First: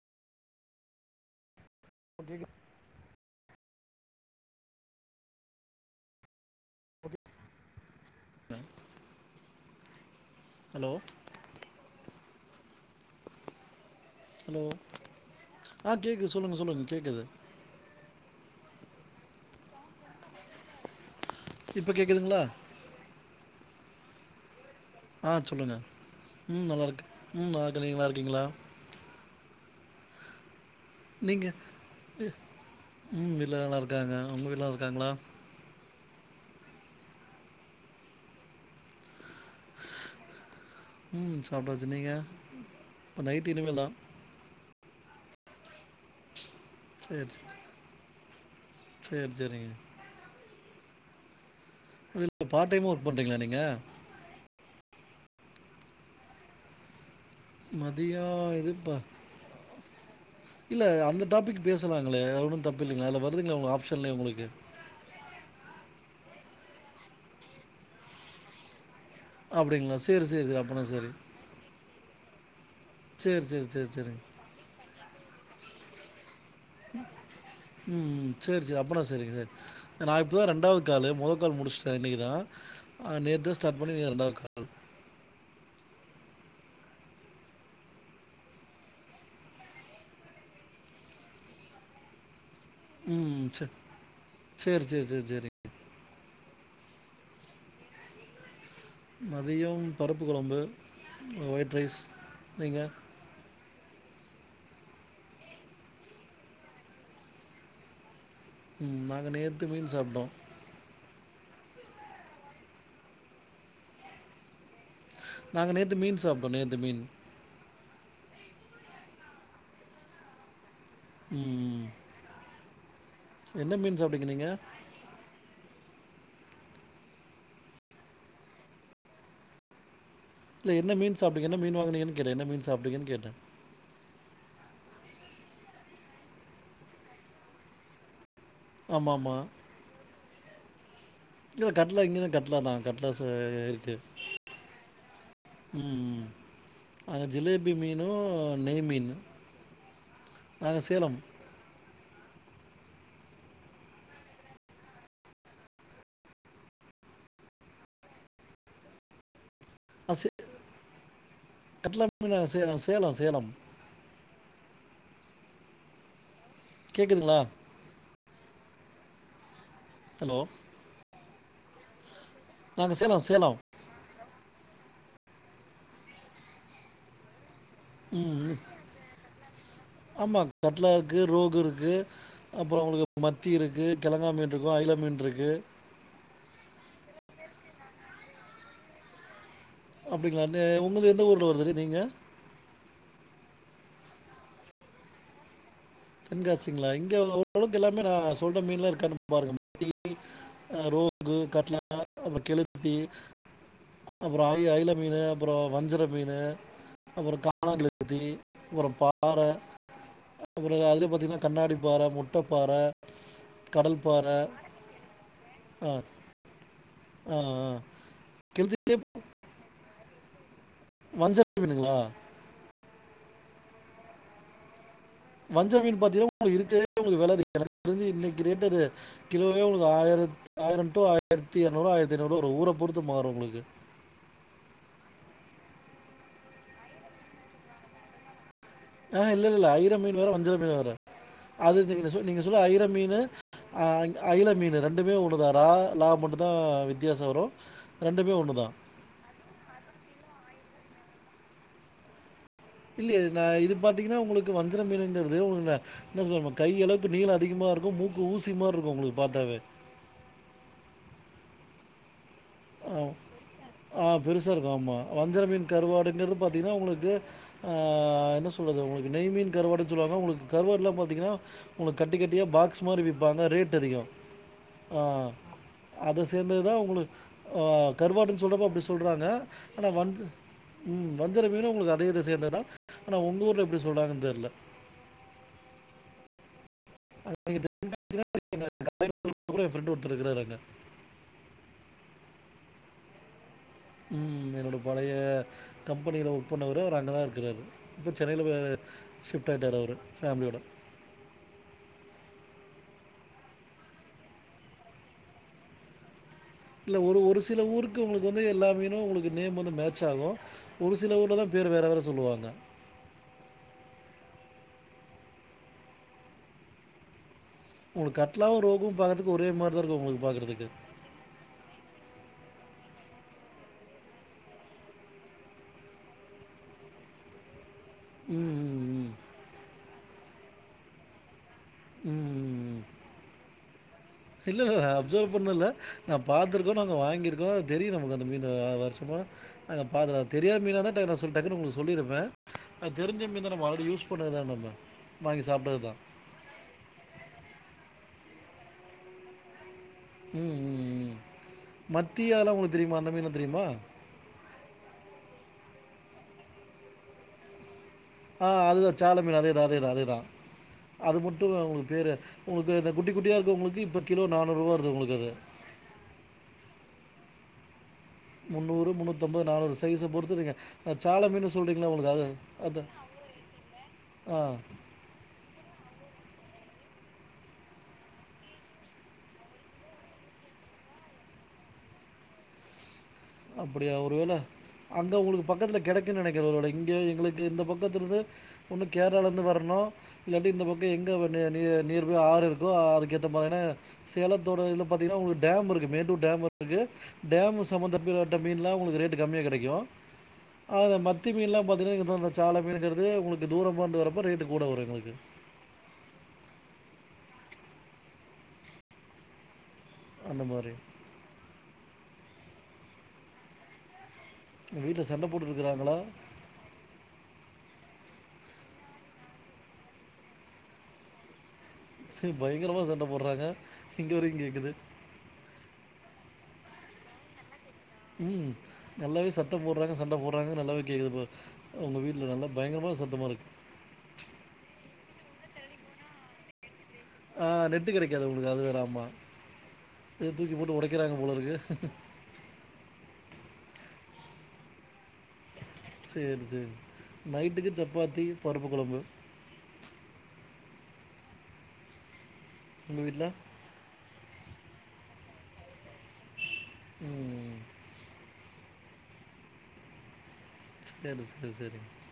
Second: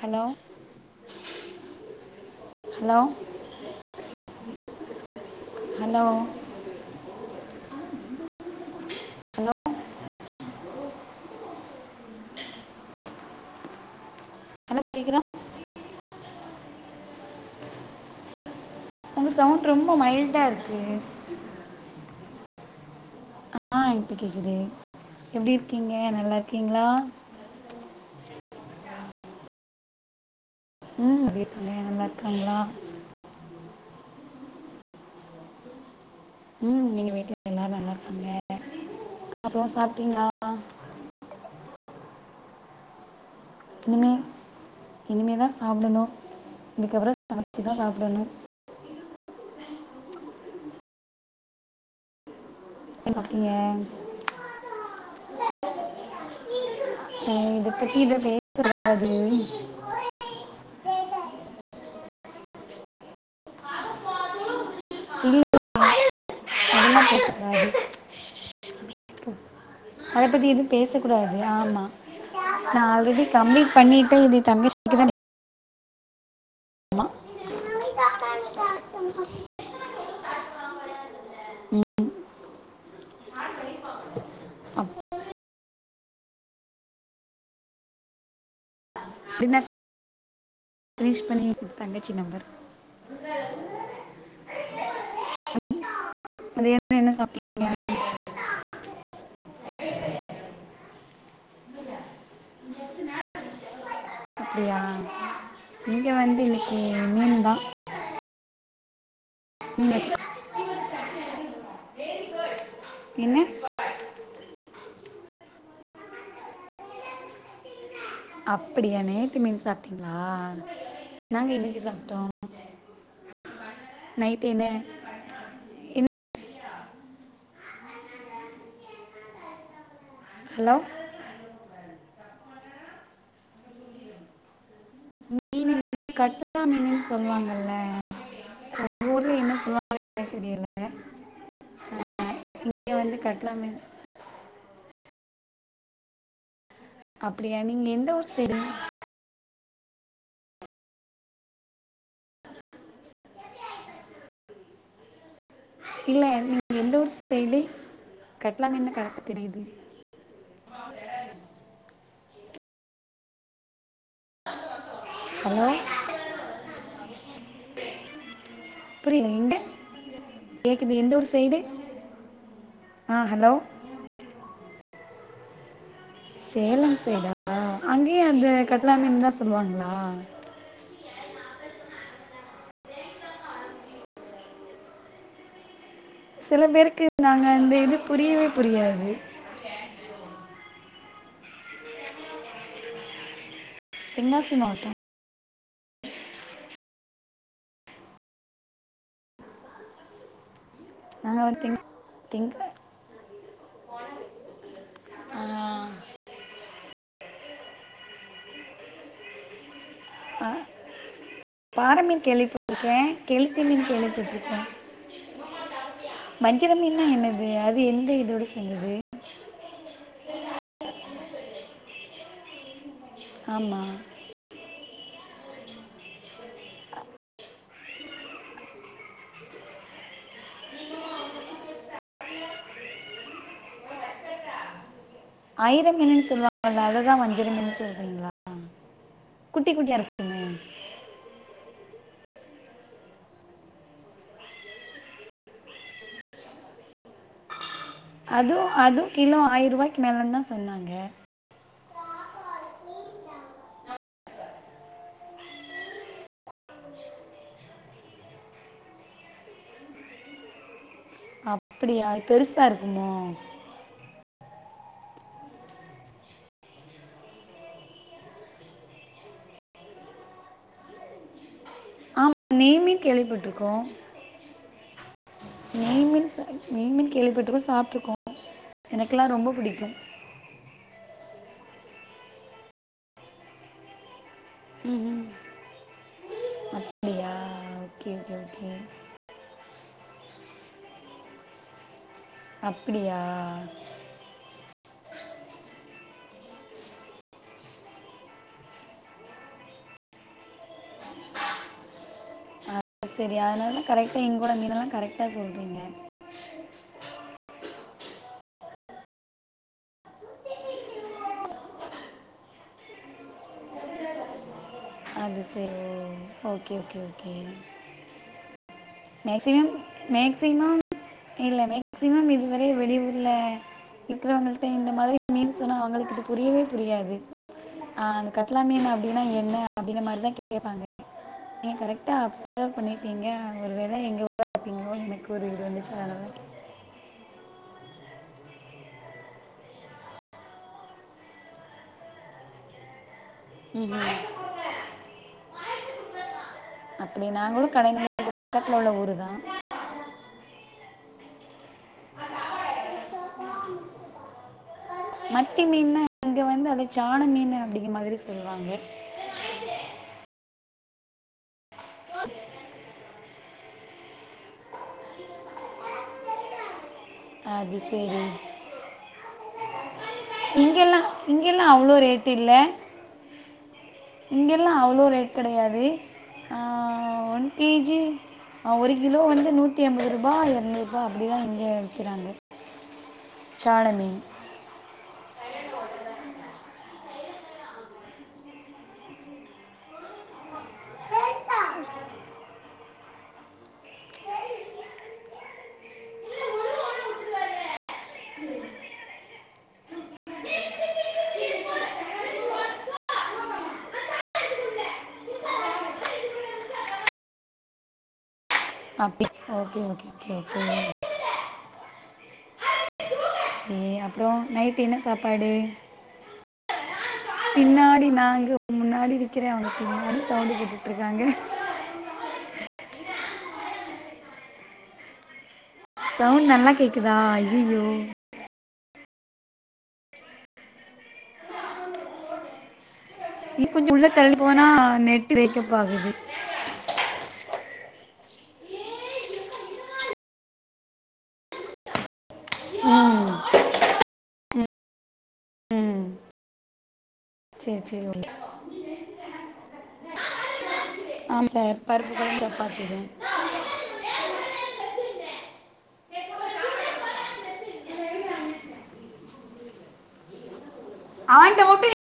Hello ஓகேக்கா hello hello okay கா hello hello hello கேக்குதா ஆ கேக்குது சொல்லுங்க சொல்லுங்க கேக்குது உங்க சவுண்ட் ரொம்ப மைல்டா இருக்கு இப்ப கேக்குதுங்ளா ஆ இப்ப கேக்குதே ஆ எப்டி சொல்லுங்கள் இருக்கீங்க நல்லா ம் இருக்கீங்களா நல்லாயிருக்கு ம் ஓகே நீங்க நல்லா இருக்கீங்களா ம் நீங்கள் எப்டிண்ணே நல்லா இருக்காங்களா ம் எல்லாரு நல்லா இருக்காங்க உங்க வீட்ல நல்லா இருக்காங்களா ம் எங்க வீட்ல எல்லாரு நல்லாருக்காங்கா அப்றோ சாப்ட்டீங்களா ம் சாப்டாச்சு நீங்க நைட்டு இனிமேதா இனிமே இனிமே தா சாப்டணு இதுக்கப்றோ சமைச்சுதா சாப்டணு சேரி சேரிங்க இதுல பார்ட் டைம்மா ஒர்க் என்ன பண்ணுறீங்களா சாப்பிட்டீங்க நீங்க அ இத பத்தி இதா மதியம் பேசுறாது இல்ல அந்த டாபிக் பேசலாங்களே அது ஒன்னு தப்பில்லைங்களே அதுல வருதுங்களே உங்க ஆப்ஷன்லயே உங்களுக்கு என்ன பேச கூடாது அப்படிங்களா அத சரி சரி பத்தி சரி இதுவு அப்போனா சரி பேசக்கூடாதுங்ளா ஆமா நா ஆல்ரெடி சரி சரி கம்ப்ளீட் சரி பண்ணிட்டே சரிங்க இது தங்கச்சி ம் ம் சேரி சேரி அப்பனா சேரிங்க சேரி நா இப்ப தா ரெண்டாவது காலு மொத கால் முடிச்சுட்டே இன்னைக்கி தா ஆ நேத்து தா ஸ்டார்ட் பண்ணி இன்னைக்கி ரெண்டாவது கால் வின்னர்ஸ் ரீச் பண்ணி தங்கச்சி நம்பர் ம் செரி செரி சேரி சேரி சேரி அது என்ன என்ன சாப்டிங் மதியம் பருப்பு கொழம்பு ஒயிட் ரைஸ் நீங்க அப்டியா இங்க வந்து இன்னைக்கி மீன் தா நாங்க நேத்து மீன் வச்சு சாப்ட்டோ சாப்~ என்ன நாங்க நேத்து மீன் சாப்ட்டோ நேத்து மீன் அப்புடியா நேத்து மீன் சாப்ட்டீங்ளா நாங்க இன்னைக்கி ம். சாப்ட்டோ என்ன மீன் சாப்டிங்க நீங்க நைட்டு என்ன என்ன ஹலோ இல்ல என்ன மீன் சாப்டீங்க என்ன மீன் வாங்குனீங்கன்னு கேட்டே என்ன மீன் சாப்டீங்கன்னு கேட்டே மீன் கட்லா மீனுன் சொல்லுவாங்கல்ல ஆமாம்மா சும்மாவே பேரு தெரியல இன்னு கட்லா இங்கயு கட்லா தா இங்கே கட்லா வந்து சோ மீன் இருக்கு ம் ம் நாங்க அப்படியா ஜிலேபி நீங்கள் மீனு எந்த ஊர் சைடு நெய் மீன் நாங்க சேலம் இல்ல நீங்க எந்த ஊரு ஸ்டேயிலு கட்லா மீன்னுன்னா கரெக்டா தெரியுதே ஆ சே கட்லா மீன் நாங்க சேலோ சேலோ சேலம் ஹலோ கேக்குதுங்களா புரியில எண்ட ஹலோ கேக்குது எந்த ஊரு சைடு நாங்க சேலோ ஆ சேலோ ஹலோ சேலம் சேலம்மா அங்கே அந்த கட்லா மீன் தா சொல்லுவாங்களா ஆமாம் கட்லா இருக்கு ரோக் இருக்கு அப்புறோ ஒங்களுக்கு மத்தி இருக்கு கெழங்கா மீன் இருக்கு அயில மீன் இருக்கு சில பேருக்கு நாங்க அந்த இது புரியவே புரியாது அப்டிங்களா இந்தே உங்ளுது எந்த ஊர்ல வருது நீங்க தென்காசி மாவட்டோ தென்காசிங்களா இங்க ஓரளவுக்கு எல்லாமே நா சொல்ற மீன் எல்லா இருக்கானு பாருங்க [unintelligible] ரோக்கு நாங்கள் வந்து கட்லா தெங்க ஆ தெங்க கெளுத்தி அப்புறோ அ அயில மீனு அப்புறோ வஞ்சர மீனு அப்றோ காணங்கெள்த்தி அப்றோ பாற அப்புறோஎா அதுலயே பாத்தீங்கென்னா கண்ணாடி பாறை பாற மீன் முட்டப்பாற கேள்விப்பட்டிருக்கேன் கெளுத்தி மீன் கடல் பாற கேள்விப்பட்டிருக்கேன் ஆ மஞ்சிர மீன்னா ஆ என்னது ஆ. அது எந்த இதோடு சேந்தது கெளுத்திலே வஞ்சர மீனுங்களா ஆமா வஞ்சர மீன் பாத்தீங்களா ஒங்களுக்கு இருக்கறதே உங்ளுக்கு வெல அதிக எனக்கு தெறிஞ்சு இன்னைக்கி ரேட்டு அது கிலோவே உங்களுக்கு ஆயிரத் ஆயிரோ டூ ஆயிரத்து இநூறுவா ஆயிரத்து ஐநூறுவா வரு ஊர பொறுத்து மாறு உங்ளுக்கு அயிர மீன்னு சொல்லுவாங்கல்ல அத தா வஞ்சிர மீன்னு சொல்றீங்களா ஆ இல்ல இல்ல அயிர மீன் வேற வஞ்சிரோ மீன் வேற அது நீங்க நீங்க சொல்லற அயிர மீனு அ அயில மீனு ரெண்டுமே ஒண்ணுதா ரா லா மட்டு தா வித்தியாச வரு அதுவு அதுவு கிலோ ஆயிர ரூவாய்க்கு மேலே தா சொன்னாங்க இல்லையே நா இது பாத்தீங்கன்னா உங்களுக்கு வஞ்சிரோ மீனுங்குறது உள்ள என்ன சொல்ல கை அளவுக்கு நீள அதிகமா இருக்கு மூக்கு ஊசி மாருக்கு ஒங்ளுக்கு பாத்தாவே அப்டியா அது பெருசா ஆ, இருக்குமோ ஆ பெருசா இருக்கு ஆமா வஞ்சர மீன் கருவாடுங்கிறது பாத்தீங்கென்னா ஒங்களுக்கு ஆ என்ன சொல்லறது உங்களுக்கு நெய்மீன் கறுவாடுன்னு சொல்லுவாங்க ஒங்களுக்கு கருவாடுலா பாத்தீங்கென்னா உங்களுக்கு கட்டி ஆமா கட்டியாக நெய் பாக்ஸ் மாரி மீன் விப்பாங்க ரேட் கேள்விப்பட்டிருக்கோம் அதிகோ ஆ நெய் அத மீன் சா- சேந்ததுதா நெய் மீன் உங்ளுக்கு ஆ கேள்விப்பட்டிருக்கோம் சாப்பிட்ருக்கோம் கருவாடுன்னு சொல்றப்ப அப்டி சொல்றாங்க எனக்கெல்லாம் ரொம்ப ஆனா பிடிக்கும் வஞ்ச உம் வஞ்சர மீனு ஒங்களுக்கு அதே இத சேந்ததுதா ஆனா உங்க ஊர்ல எப்டி சொல்றாங்கன்னு தெர்ல உம் உம் [unintelligible] ஓகே தென்காசில ஓகே எங்க ஓகே [unintelligible] என் ஃப்ரெண்டு ஒருத்தரு இருக்காரு அங்க அப்டியா உம் என்னோட பழைய கம்பெனியில ஒர்க் பண்ணவரு அவர் அங்கதா இருக்கிறாரு இப்ப சென்னையில வேவே ஷிப்ட் ஆயிடாறு அவரு ஃபெமிலியோட ஆ செரி ஆனான கரெக்ட்டா இங்குள்ள மீன்னெல்லா கரெக்டா சொல்றீங்க இல்ல ஒரு ஒரு சில ஊருக்கு உங்களுக்கு வந்து எல்லா மீனு ஒங்களுக்கு நேம் வந்து மேட்ச் ஆகு ஒரு சில ஊர்ல தா பேர் வேற வேற சொல்வாங்க அது செரி ஓகே ஓகே ஓகே உங்களுக்கு கட்லா ரோகும் பாக்கறதுக்கு ஒரே மாரிதா இருக்கு உங்களுக்கு பாக்கறதுக்கு இல்ல மேக்சிமம் இதுவர வெளி உர்ல இருக்கறவங்கள்ட்ட இந்த மாதிரி மீன் சொன்னா அவங்களுக்கு இது புரியவே புரியாது ஆ அந்த ம், கட்லா மீன் ம், ம். அப்டின்னா என்ன அப்டிங்கற மாரிதா கேப்பாங்க நீங்க கரெக்ட்டா ம், ம், அப்சர்வ் ம். பண்ணிருக்கரீங்க ஒரு வேள எங்கோ இல்ல இல்ல அப்சர்வ் பண்ணல நா பாத்துருக் எதோ நாங்க வாங்கியிருக்கோ தெரியு நமக்கு அந்த மீன் வருஷம் பூரா அத நா பாக்கர தெரியாத மீனா இருந்தா டக் நா டக்குனு உங்களுக்கு நா சொல்லிருப்ப அ தெரி்ஞ்ச மீன் தான் மறுபடி யூஸ் பண்ணதா நம்ம வாங்கி சாப்டதுதா அப்டி நாங்களு [inaudible] பக்கத்துல உள்ள ஊருதா ம் ம் ம் மத்தியால உங்களுக்கு தெரியுமா அந்த மீன தெரியுமா மத்தி மீன்னா இங்க வந்து அத சான மீனு அப்படிங்கற மாரி சொல் ஆ அதுதா சால மீன் அதேதா அதேதா அதேதா அது மட்டு உங்களுக்கு பேரு உங்களுக்கு இந்த குட்டி குட்டியா இருக்கவங்களுக்கு இப்போ கிலோ நானூறு ரூவா வருது உங்களுக்கு அது அது சேரி முன்னூறு முன்னூத்தம்பது நாநூறு சைச பொறுத்து இருங்க இங்கெல்லாம் சால மீனு இங்கெல்லாம் சொல்றீங்களா உங்களுக்கு அது அத இங்கெல்லா அவ்ளோ ரேட் கெடையாதே ஆ ஒன் கேஜி அ ஒரு கிலோ வந்து நூற்தி ஐம்பது ரூபா எரநூறு ரூபா அப்டிதா இங்க விக்குறாங்க அப்டிய ஒருவேல அங்க உங்களுக்கு பக்கத்துல கெடைக்குனு நெனைக்கற ஒருவேட இங்க எங்களுக்கு இந்த பக்கத்துல இருந்து ஒன்னு கேரளாலேருந்து வரணு இல்லாட்டி இந்த பக்கோ எங்க நீ நீ நீர் ஆறு இருக்கோ அதுக்கேத்த மார சேலத்தோட இதுல பாத்தீங்கன்னா உங்களுக்கு டேம் இருக்கு மேட்டூர் டேம் இருக்கு டேம்மு சம்பந்த சம்பந்தப்பட்ட மீனெல்லா உங்களுக்கு ரேட்டு கம்மியா கெடைக்கு அ இந்த மத்தி மீன்லா பாத்தீங்கன்னா இங்கதான் இந்த சால மீன்ங்கறது உங்களுக்கு தூரமா இருந்து வறப்போ ரேட்டு் கூட வரு எங்களுக்கு அப்டி ஓகே ஓகே ஓகே அந்த ஓகே மாதிரி கே அப்ரோ உங்க வீட்ல சண்ட போட்டுட்ருக்கறாங்களா பின்னாடி நாங்க முன்னாடி நிக்கிறே அவங்க பின்னாடி சவுண்ட போட்டுட்ருக்காங்க சி பயங்கரமா சண்ட போடுறாங்க இங்க வரைக்கும் கேக்குது சவுண்ட் நல்லா கேட்குதா ஐஐயோ ம் நல்லாவே சத்தம் போடுறாங்க சண்ட போடுறாங்க நல்லாவே கேக்குது இப்ப உங்க வீட்ல நல்லா பயங்கரமா சத்தமா இருக்கு இனு கொஞ்சோ உள்ள தள்ளி போனா நெட்டு பிரேக்கப் ஆகுது ஆ நெட்டு கெடைக்காது உங்களுக்கு அது வேற ஆம்மா எதோ தூக்கி போட்டு ஒடைக்கறாங்க போலருக்கு ம் ம் சேரி சேரி நைட்டுக்கு சரி சரி சப்பாத்தி பருப்பு கொழம்பு ஆமா சார் பருப்பு கொழம்பு சப்பாத்தி உங்க தான் வீட்ல ம் சேரி சேரி அவன்கிட்ட மட்டும் சேரிங்